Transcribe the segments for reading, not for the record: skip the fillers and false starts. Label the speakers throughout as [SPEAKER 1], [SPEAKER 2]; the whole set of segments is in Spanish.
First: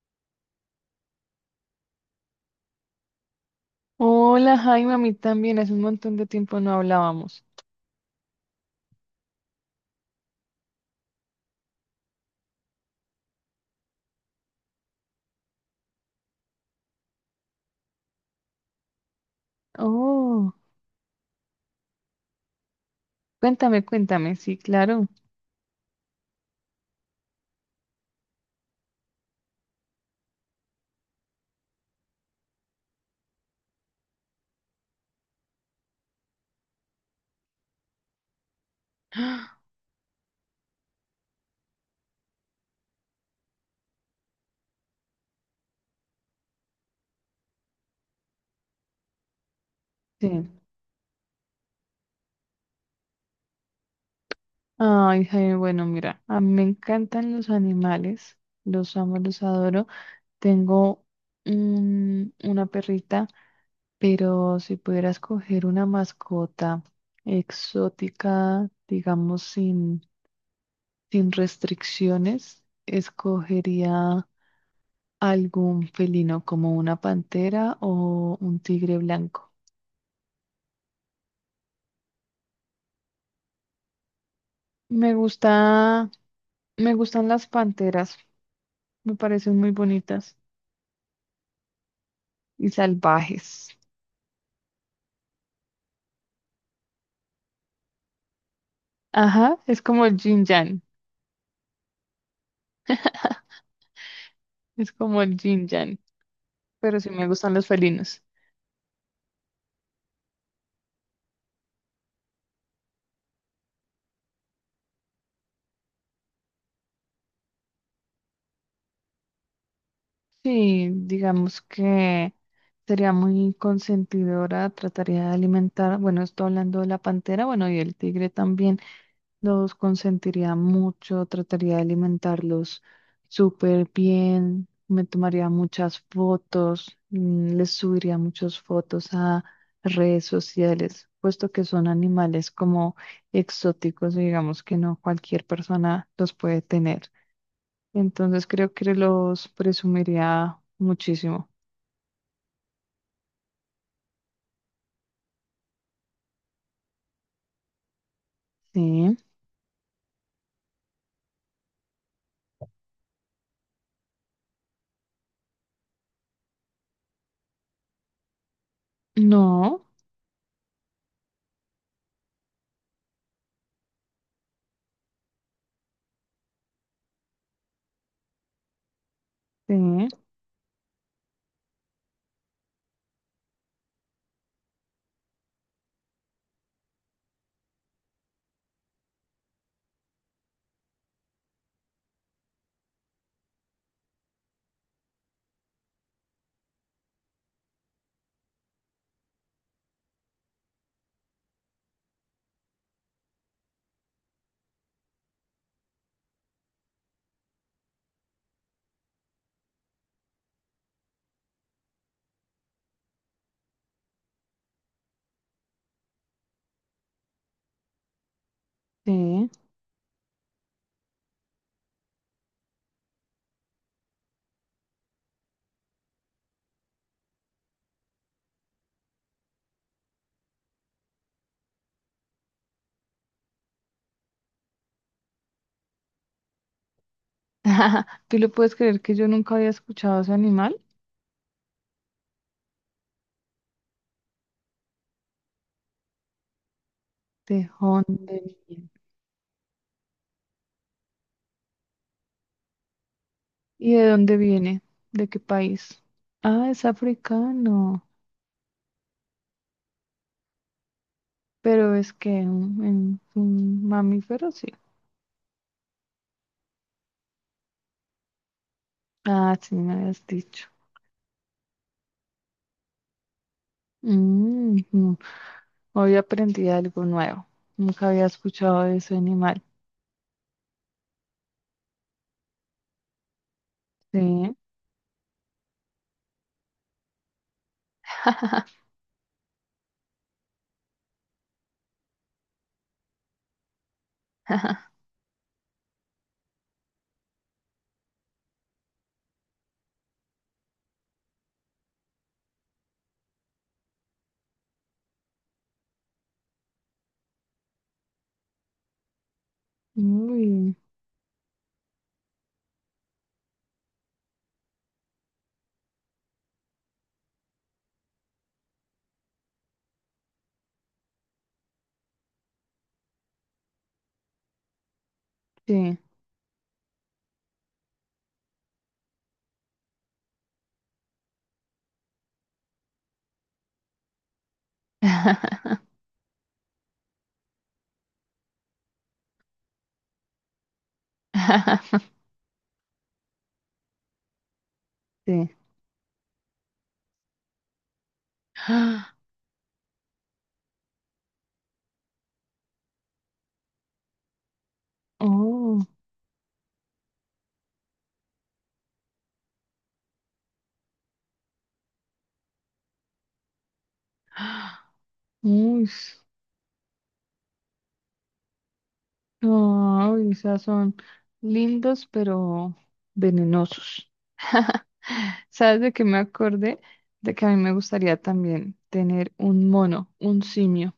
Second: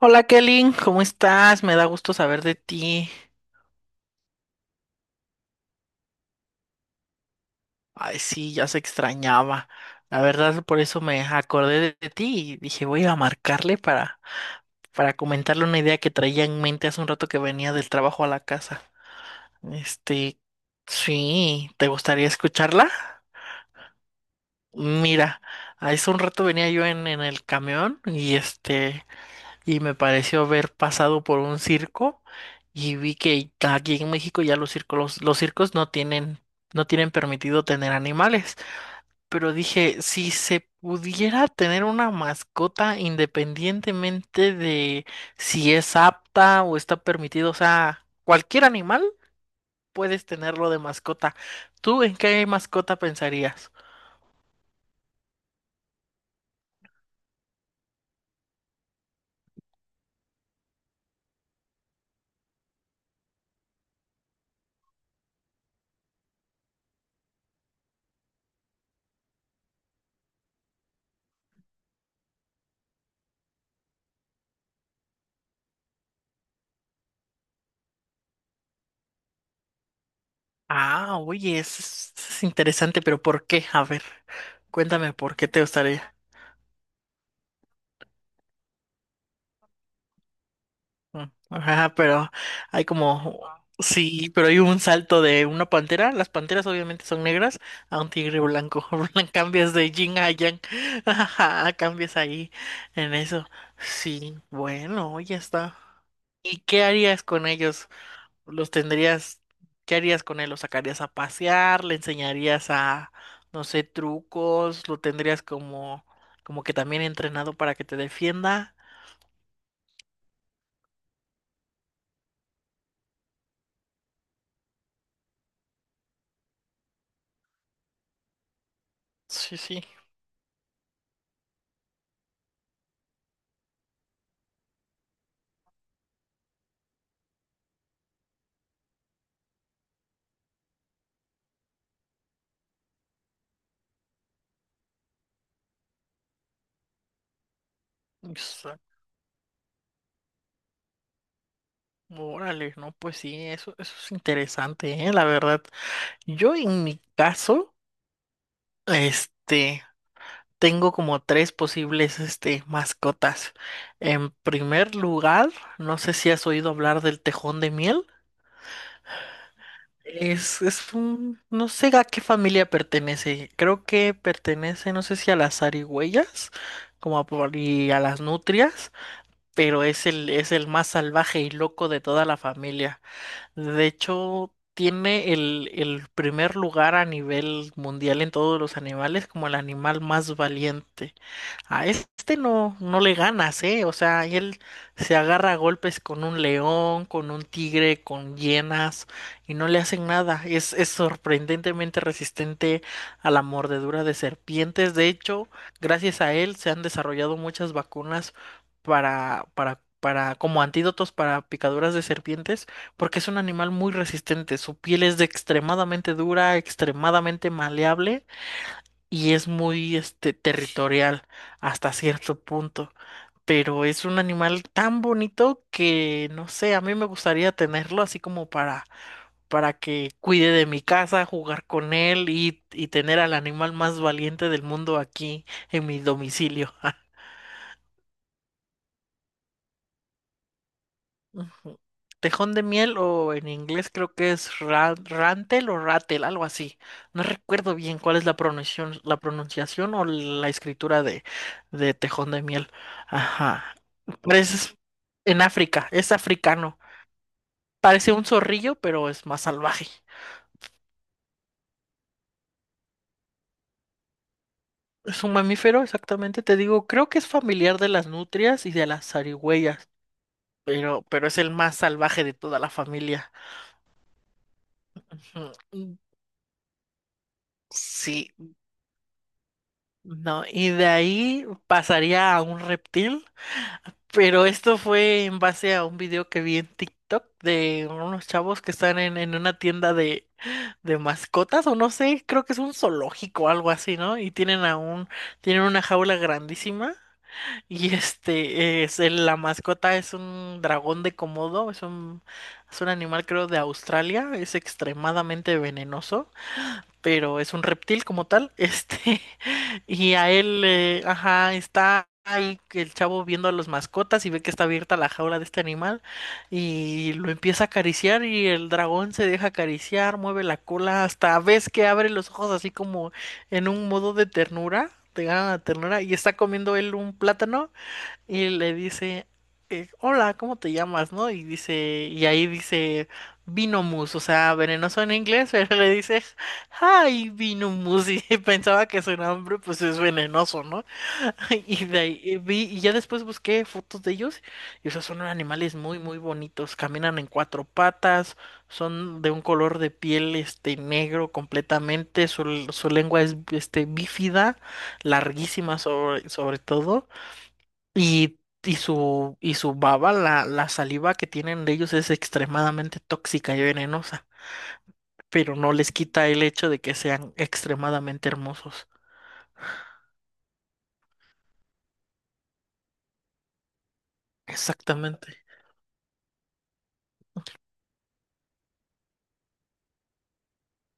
[SPEAKER 1] Hola Kelly, ¿cómo estás? Me da gusto saber de ti.
[SPEAKER 2] Hola Jaime, a mí también, hace un montón de tiempo no hablábamos.
[SPEAKER 1] Ay, sí, ya se extrañaba. La verdad, por eso me acordé de ti y dije, voy a marcarle para comentarle una idea que traía en mente hace un rato que venía del trabajo a la casa. Este,
[SPEAKER 2] Oh,
[SPEAKER 1] sí, ¿te gustaría escucharla?
[SPEAKER 2] cuéntame, cuéntame, sí, claro.
[SPEAKER 1] Mira, hace un rato venía yo en el camión y y me pareció haber pasado por un circo y vi que aquí en México ya los circos no tienen permitido tener animales. Pero dije, si se pudiera tener una mascota independientemente de si es apta o está permitido, o sea, cualquier animal puedes
[SPEAKER 2] Sí.
[SPEAKER 1] tenerlo de mascota. ¿Tú en qué mascota pensarías?
[SPEAKER 2] Ay, Jaime, bueno, mira, a mí me encantan los animales, los amo, los adoro. Tengo una perrita, pero si pudiera escoger una mascota exótica, digamos, sin restricciones, escogería algún felino como una pantera o un tigre blanco.
[SPEAKER 1] Ah, oye, eso es interesante, pero ¿por qué? A ver, cuéntame
[SPEAKER 2] Me
[SPEAKER 1] por qué te
[SPEAKER 2] gusta,
[SPEAKER 1] gustaría.
[SPEAKER 2] me gustan las panteras, me parecen muy bonitas
[SPEAKER 1] Mm, ajá, pero
[SPEAKER 2] y
[SPEAKER 1] hay como,
[SPEAKER 2] salvajes.
[SPEAKER 1] sí, pero hay un salto de una pantera. Las panteras obviamente son negras a un tigre blanco.
[SPEAKER 2] Ajá,
[SPEAKER 1] Cambias
[SPEAKER 2] es
[SPEAKER 1] de
[SPEAKER 2] como el
[SPEAKER 1] yin a
[SPEAKER 2] Jin
[SPEAKER 1] yang.
[SPEAKER 2] Yang,
[SPEAKER 1] Ajá, cambias ahí en eso. Sí,
[SPEAKER 2] es
[SPEAKER 1] bueno,
[SPEAKER 2] como
[SPEAKER 1] ya
[SPEAKER 2] el Jin
[SPEAKER 1] está.
[SPEAKER 2] Yang,
[SPEAKER 1] ¿Y qué
[SPEAKER 2] pero sí
[SPEAKER 1] harías
[SPEAKER 2] me
[SPEAKER 1] con
[SPEAKER 2] gustan los
[SPEAKER 1] ellos?
[SPEAKER 2] felinos.
[SPEAKER 1] ¿Los tendrías, ¿qué harías con él? ¿Lo sacarías a pasear? ¿Le enseñarías a, no sé, trucos? ¿Como que también entrenado para que te defienda?
[SPEAKER 2] Sí, digamos que sería muy consentidora, trataría de alimentar, bueno, estoy hablando de la pantera, bueno, y el tigre también.
[SPEAKER 1] Sí,
[SPEAKER 2] Los
[SPEAKER 1] sí.
[SPEAKER 2] consentiría mucho, trataría de alimentarlos súper bien, me tomaría muchas fotos, les subiría muchas fotos a redes sociales, puesto que son animales como exóticos, digamos que no cualquier persona los puede tener. Entonces creo que los presumiría muchísimo.
[SPEAKER 1] Órale, no, pues sí, eso es interesante, ¿eh? La verdad. Yo en mi caso,
[SPEAKER 2] Sí,
[SPEAKER 1] este, tengo como tres posibles, mascotas. En primer lugar, no sé si has oído hablar del tejón de miel.
[SPEAKER 2] no,
[SPEAKER 1] Es un, no sé a qué familia pertenece. Creo que pertenece, no sé si a las zarigüeyas, y a las nutrias, pero
[SPEAKER 2] sí,
[SPEAKER 1] es el más salvaje y loco de toda la familia. De hecho, tiene el primer lugar a nivel mundial en todos los animales como el animal más valiente. A este no le ganas, ¿eh? O sea, y él se agarra a golpes con un león, con un tigre, con hienas, y no le hacen nada. Es sorprendentemente resistente a la mordedura de serpientes. De hecho, gracias a él se han desarrollado muchas vacunas para, como antídotos para picaduras de serpientes, porque es un animal muy resistente. Su piel es de extremadamente dura, extremadamente maleable y es
[SPEAKER 2] sí.
[SPEAKER 1] muy este territorial hasta cierto punto, pero es un animal tan bonito que no sé, a mí me gustaría tenerlo así como para que cuide de mi casa, jugar con él y tener al animal más valiente del mundo aquí en mi domicilio.
[SPEAKER 2] ¿Tú le puedes creer que yo nunca había escuchado ese animal?
[SPEAKER 1] Ujú. Tejón de miel o en inglés creo que es rantel o ratel, algo así. No recuerdo bien
[SPEAKER 2] Tejón
[SPEAKER 1] cuál es
[SPEAKER 2] de Minas.
[SPEAKER 1] la pronunciación o la escritura de tejón de miel. Ajá.
[SPEAKER 2] ¿Y de dónde
[SPEAKER 1] Parece
[SPEAKER 2] viene? ¿De qué
[SPEAKER 1] en África,
[SPEAKER 2] país?
[SPEAKER 1] es
[SPEAKER 2] Ah,
[SPEAKER 1] africano.
[SPEAKER 2] es africano.
[SPEAKER 1] Parece un zorrillo, pero es más salvaje.
[SPEAKER 2] Pero es que un mamífero, sí.
[SPEAKER 1] Es un mamífero, exactamente, te digo, creo que es familiar de las nutrias y de las
[SPEAKER 2] Ah, sí,
[SPEAKER 1] zarigüeyas,
[SPEAKER 2] me habías dicho.
[SPEAKER 1] pero es el más salvaje de toda la familia.
[SPEAKER 2] Mm, mm.
[SPEAKER 1] Ujú.
[SPEAKER 2] Hoy aprendí algo nuevo. Nunca había
[SPEAKER 1] Sí,
[SPEAKER 2] escuchado de ese animal.
[SPEAKER 1] no, y de ahí pasaría a un reptil, pero
[SPEAKER 2] Sí.
[SPEAKER 1] esto fue en base a un video que vi en TikTok de unos chavos que están en una tienda de mascotas, o no sé, creo que es un zoológico o algo así, ¿no? Y tienen a un, tienen una jaula grandísima, y este la mascota es un dragón de Komodo, es un animal creo de Australia, es extremadamente venenoso pero es un reptil como tal, y a él,
[SPEAKER 2] Uy,
[SPEAKER 1] ajá, está ahí el chavo viendo a las mascotas y ve que está abierta la jaula de este animal y lo empieza a acariciar y el dragón se deja acariciar, mueve la cola, hasta ves que abre los ojos así como en un modo de ternura, te gana la
[SPEAKER 2] sí.
[SPEAKER 1] ternura y está comiendo él un plátano y le dice, hola, ¿cómo te llamas, no? Y dice, y ahí dice Vinomus, o sea, venenoso en inglés, pero le dice, hi, Vinomus, y pensaba que su nombre, pues, es venenoso, ¿no? Y de ahí y ya después busqué fotos de ellos, y o sea, son
[SPEAKER 2] Sí.
[SPEAKER 1] animales muy, muy bonitos, caminan en cuatro patas, son de un color de piel, negro completamente, su lengua es, bífida, larguísima
[SPEAKER 2] Oh.
[SPEAKER 1] sobre, sobre todo. Y, y su baba, la saliva que tienen de ellos es extremadamente tóxica y venenosa, pero no
[SPEAKER 2] Uy.
[SPEAKER 1] les quita el hecho de que sean extremadamente hermosos.
[SPEAKER 2] No, o sea, son lindos, pero venenosos.
[SPEAKER 1] Exactamente.
[SPEAKER 2] ¿Sabes de qué me acordé? De que a mí me gustaría también tener un mono, un simio.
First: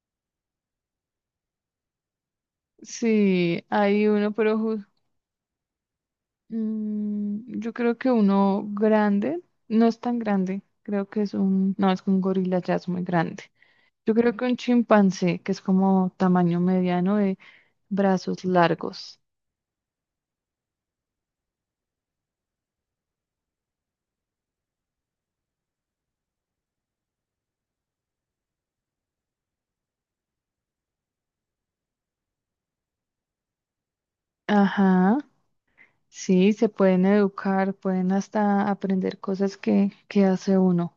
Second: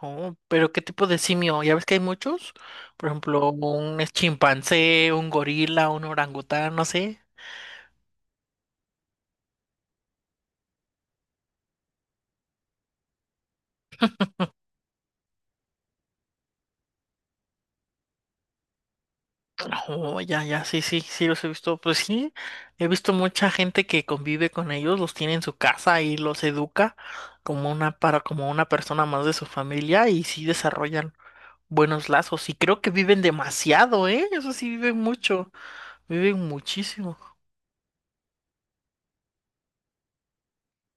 [SPEAKER 1] No, pero ¿qué tipo de simio? Ya ves que hay muchos, por ejemplo,
[SPEAKER 2] Sí,
[SPEAKER 1] un
[SPEAKER 2] hay uno, pero ju-
[SPEAKER 1] chimpancé, un gorila, un orangután, no sé.
[SPEAKER 2] yo creo que uno grande, no es tan grande, creo que es un, no, es que un gorila ya es muy grande. Yo creo que un chimpancé, que es como tamaño mediano de brazos largos.
[SPEAKER 1] Oh, ya, ya, sí, sí, sí, los he visto. Pues sí, he visto mucha gente que convive con ellos, los tiene en su casa y los educa como una, para, como una persona más de su familia y sí desarrollan buenos lazos. Y creo que viven demasiado, ¿eh? Eso sí, viven
[SPEAKER 2] Ajá.
[SPEAKER 1] mucho, viven
[SPEAKER 2] Sí, se pueden
[SPEAKER 1] muchísimo.
[SPEAKER 2] educar, pueden hasta aprender cosas que hace uno.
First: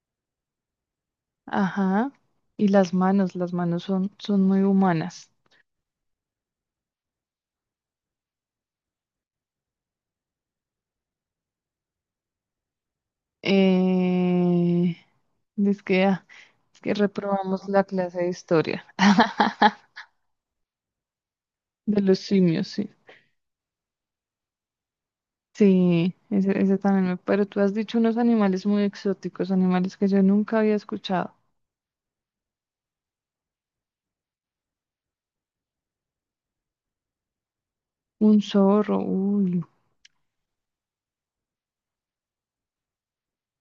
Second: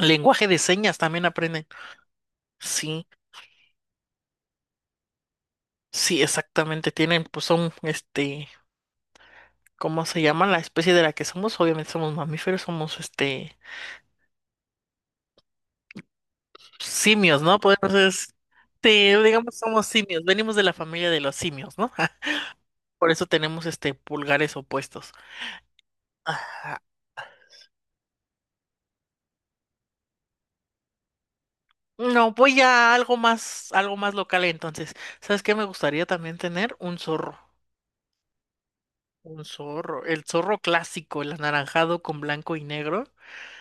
[SPEAKER 1] Lenguaje de señas también aprenden.
[SPEAKER 2] Ajá. Y
[SPEAKER 1] Sí,
[SPEAKER 2] las manos son, son muy humanas.
[SPEAKER 1] sí, exactamente. Tienen, pues son, ¿cómo se llama? La especie de la que somos, obviamente somos mamíferos, somos, este
[SPEAKER 2] Eh, es que, es que
[SPEAKER 1] simios, ¿no?
[SPEAKER 2] reprobamos
[SPEAKER 1] Pues
[SPEAKER 2] la clase de
[SPEAKER 1] entonces,
[SPEAKER 2] historia.
[SPEAKER 1] digamos, somos simios, venimos de la familia de los simios, ¿no?
[SPEAKER 2] De los simios, sí.
[SPEAKER 1] Por eso tenemos este pulgares opuestos.
[SPEAKER 2] Sí, ese
[SPEAKER 1] Ajá.
[SPEAKER 2] también me... Pero tú has dicho unos animales muy exóticos, animales que yo nunca había escuchado.
[SPEAKER 1] No, voy a algo más local entonces. ¿Sabes qué? Me gustaría también tener un zorro.
[SPEAKER 2] Un zorro,
[SPEAKER 1] Un
[SPEAKER 2] uy,
[SPEAKER 1] zorro. El zorro clásico, el anaranjado con blanco y negro.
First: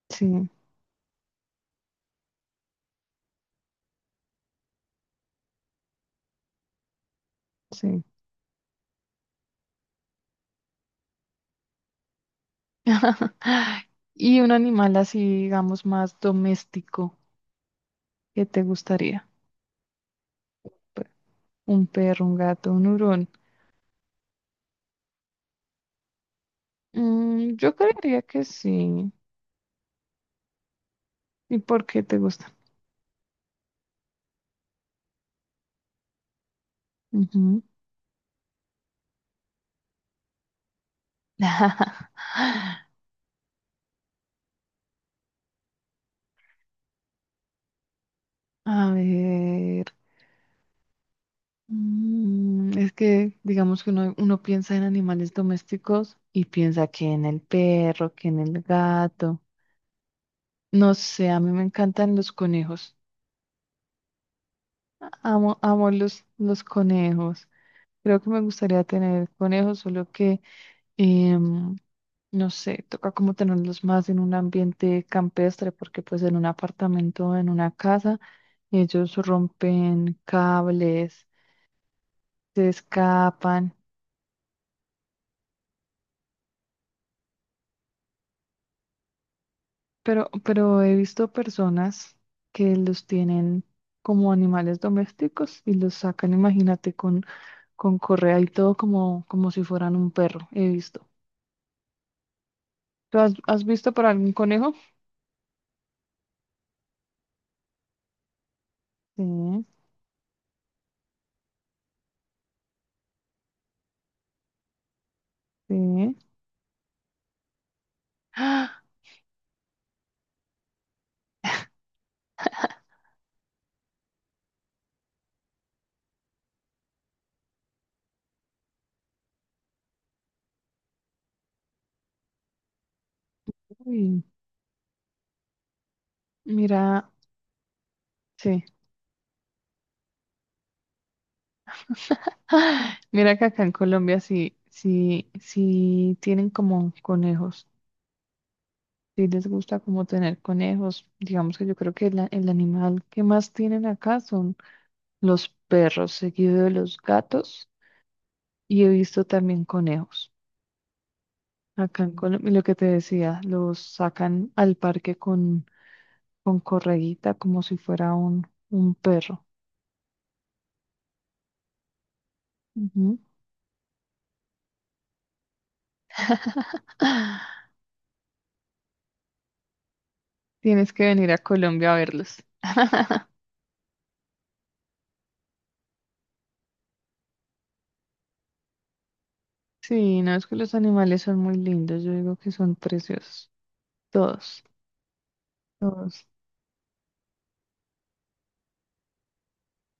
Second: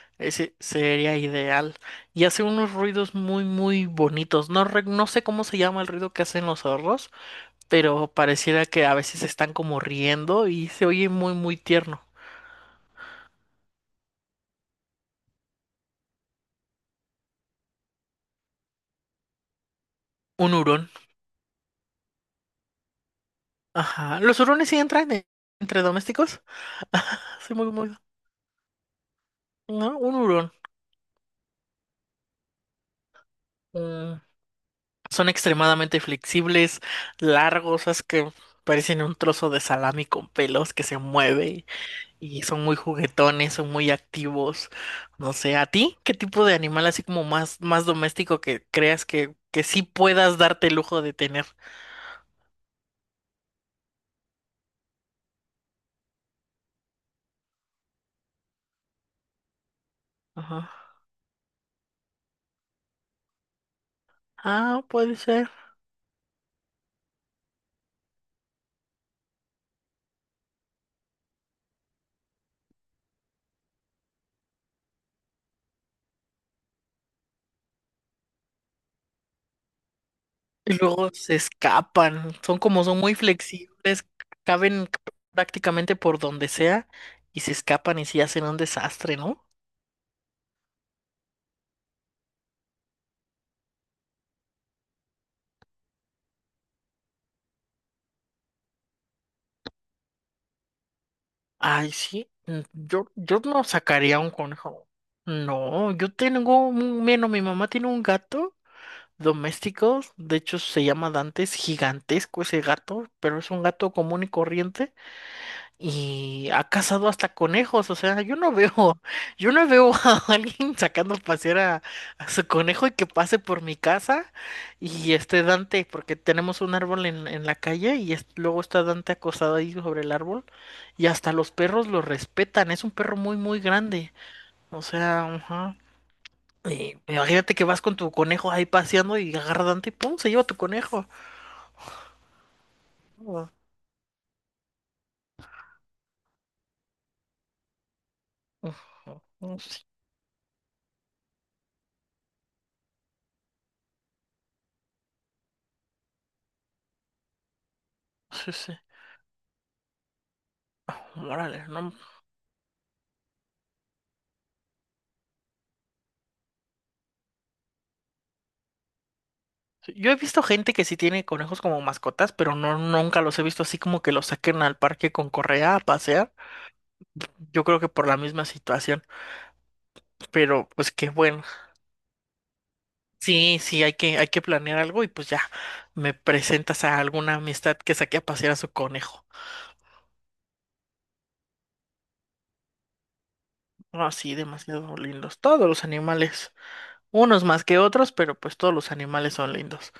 [SPEAKER 2] sí,
[SPEAKER 1] Ese sería ideal. Y hace unos ruidos muy, muy bonitos. No sé cómo se llama el ruido que hacen los zorros,
[SPEAKER 2] sí.
[SPEAKER 1] pero pareciera que a veces están como riendo y se oye muy, muy tierno.
[SPEAKER 2] Y un animal así, digamos, más doméstico, ¿qué te gustaría?
[SPEAKER 1] Un hurón.
[SPEAKER 2] Pe- Un perro, un gato, un hurón.
[SPEAKER 1] Ajá. Los hurones sí entre domésticos.
[SPEAKER 2] Mm,
[SPEAKER 1] Soy muy,
[SPEAKER 2] yo
[SPEAKER 1] muy.
[SPEAKER 2] creería que sí.
[SPEAKER 1] No, un hurón.
[SPEAKER 2] ¿Y por qué te gusta?
[SPEAKER 1] Mm. Son extremadamente flexibles,
[SPEAKER 2] Ujú.
[SPEAKER 1] largos, es que parecen un trozo de salami con pelos que se mueve y son muy juguetones, son muy activos. No sé, ¿a ti qué tipo de animal así como más, más doméstico que
[SPEAKER 2] A
[SPEAKER 1] creas que sí
[SPEAKER 2] ver,
[SPEAKER 1] puedas darte el lujo de tener?
[SPEAKER 2] es que digamos que uno, uno piensa en animales domésticos y piensa que en el perro, que en el gato.
[SPEAKER 1] Ajá.
[SPEAKER 2] No sé, a mí me encantan los conejos.
[SPEAKER 1] Ah, puede ser.
[SPEAKER 2] Amo, amo los conejos. Creo que me gustaría tener conejos, solo que, em, no sé, toca como tenerlos más en un ambiente campestre, porque pues en un apartamento, en una casa, ellos rompen
[SPEAKER 1] Y luego
[SPEAKER 2] cables,
[SPEAKER 1] se escapan, son
[SPEAKER 2] se
[SPEAKER 1] como son muy
[SPEAKER 2] escapan,
[SPEAKER 1] flexibles, caben prácticamente por donde sea y se escapan y sí hacen un desastre, ¿no?
[SPEAKER 2] pero he visto personas que los tienen como animales domésticos y los sacan, imagínate, con correa y todo como, como si fueran un perro, he visto.
[SPEAKER 1] Ay, sí, mm,
[SPEAKER 2] ¿Tú
[SPEAKER 1] yo no
[SPEAKER 2] has visto para
[SPEAKER 1] sacaría un
[SPEAKER 2] algún conejo?
[SPEAKER 1] conejo. No, yo tengo un, bueno, mi mamá tiene un gato
[SPEAKER 2] Sí,
[SPEAKER 1] doméstico, de hecho se llama Dante, es gigantesco ese gato, pero es un gato común y corriente.
[SPEAKER 2] sí.
[SPEAKER 1] Y ha cazado hasta conejos, o sea, yo no veo, yo no veo a alguien sacando a pasear a su conejo y que pase por mi casa y esté Dante, porque tenemos un árbol en la calle luego está Dante acostado ahí sobre el árbol y hasta los perros lo respetan, es un perro muy, muy grande,
[SPEAKER 2] Uy,
[SPEAKER 1] o sea, ajá. Y
[SPEAKER 2] mira,
[SPEAKER 1] imagínate que vas con tu conejo
[SPEAKER 2] sí.
[SPEAKER 1] ahí paseando y agarra a Dante y ¡pum! Se lleva tu conejo.
[SPEAKER 2] Ah, mira que
[SPEAKER 1] Ujú,
[SPEAKER 2] acá en Colombia sí, sí, sí tienen como conejos. Sí les
[SPEAKER 1] ujú,
[SPEAKER 2] gusta como tener conejos. Digamos que yo creo que el animal que más tienen acá son los perros, seguido de los gatos.
[SPEAKER 1] sí, sí, sí.
[SPEAKER 2] Y he visto también conejos.
[SPEAKER 1] Órale, no.
[SPEAKER 2] Acá en Colombia, y lo que te decía, los sacan al parque con correguita como si fuera un perro.
[SPEAKER 1] Yo he visto gente que sí tiene conejos como mascotas, pero no
[SPEAKER 2] Ujú.
[SPEAKER 1] nunca los he visto así como que los saquen al parque con correa a pasear. Yo creo que por la misma situación, pero
[SPEAKER 2] Tienes
[SPEAKER 1] pues
[SPEAKER 2] que
[SPEAKER 1] qué
[SPEAKER 2] venir a
[SPEAKER 1] bueno.
[SPEAKER 2] Colombia a verlos.
[SPEAKER 1] Sí, sí, hay que planear algo y pues ya me presentas a alguna amistad que saque a pasear a su conejo.
[SPEAKER 2] Sí, no es que los animales son muy lindos, yo digo que son preciosos.
[SPEAKER 1] No, sí,
[SPEAKER 2] Todos,
[SPEAKER 1] demasiado lindos todos los
[SPEAKER 2] todos.
[SPEAKER 1] animales, unos más que otros, pero pues todos los animales son lindos.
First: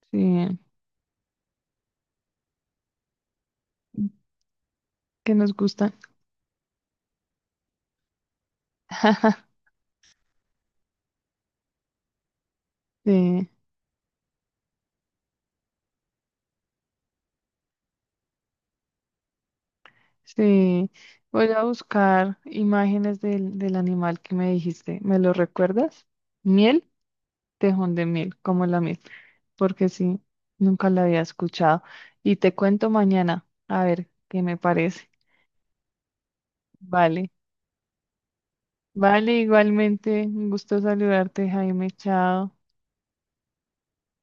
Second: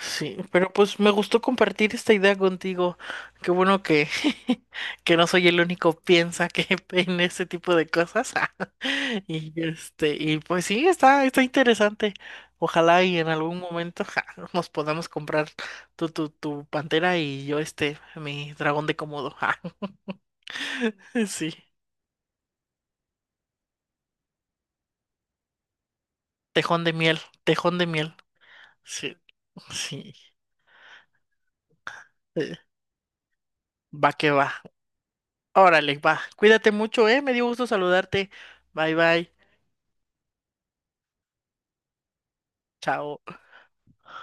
[SPEAKER 1] Sí,
[SPEAKER 2] Sí,
[SPEAKER 1] pero pues me gustó compartir esta idea contigo. Qué bueno que, que no
[SPEAKER 2] que
[SPEAKER 1] soy
[SPEAKER 2] nos
[SPEAKER 1] el único
[SPEAKER 2] gustan.
[SPEAKER 1] piensa que en ese tipo de cosas. Y y pues sí, está interesante. Ojalá y en
[SPEAKER 2] Sí,
[SPEAKER 1] algún momento ja, nos podamos comprar tu pantera y yo este, mi dragón de Komodo. Ja.
[SPEAKER 2] sí. Voy
[SPEAKER 1] Sí.
[SPEAKER 2] a buscar imágenes del animal que me dijiste. ¿Me lo recuerdas? Miel,
[SPEAKER 1] Tejón de miel, tejón de
[SPEAKER 2] tejón de
[SPEAKER 1] miel.
[SPEAKER 2] miel, como la miel.
[SPEAKER 1] Sí,
[SPEAKER 2] Porque
[SPEAKER 1] sí.
[SPEAKER 2] sí, nunca la había escuchado. Y te
[SPEAKER 1] Eh,
[SPEAKER 2] cuento mañana, a ver
[SPEAKER 1] va que
[SPEAKER 2] qué
[SPEAKER 1] va.
[SPEAKER 2] me parece.
[SPEAKER 1] Órale, va. Cuídate mucho, ¿eh?
[SPEAKER 2] Vale,
[SPEAKER 1] Me dio gusto saludarte. Bye, bye.
[SPEAKER 2] vale, igualmente. Un gusto saludarte, Jaime. Chao.
[SPEAKER 1] Chao.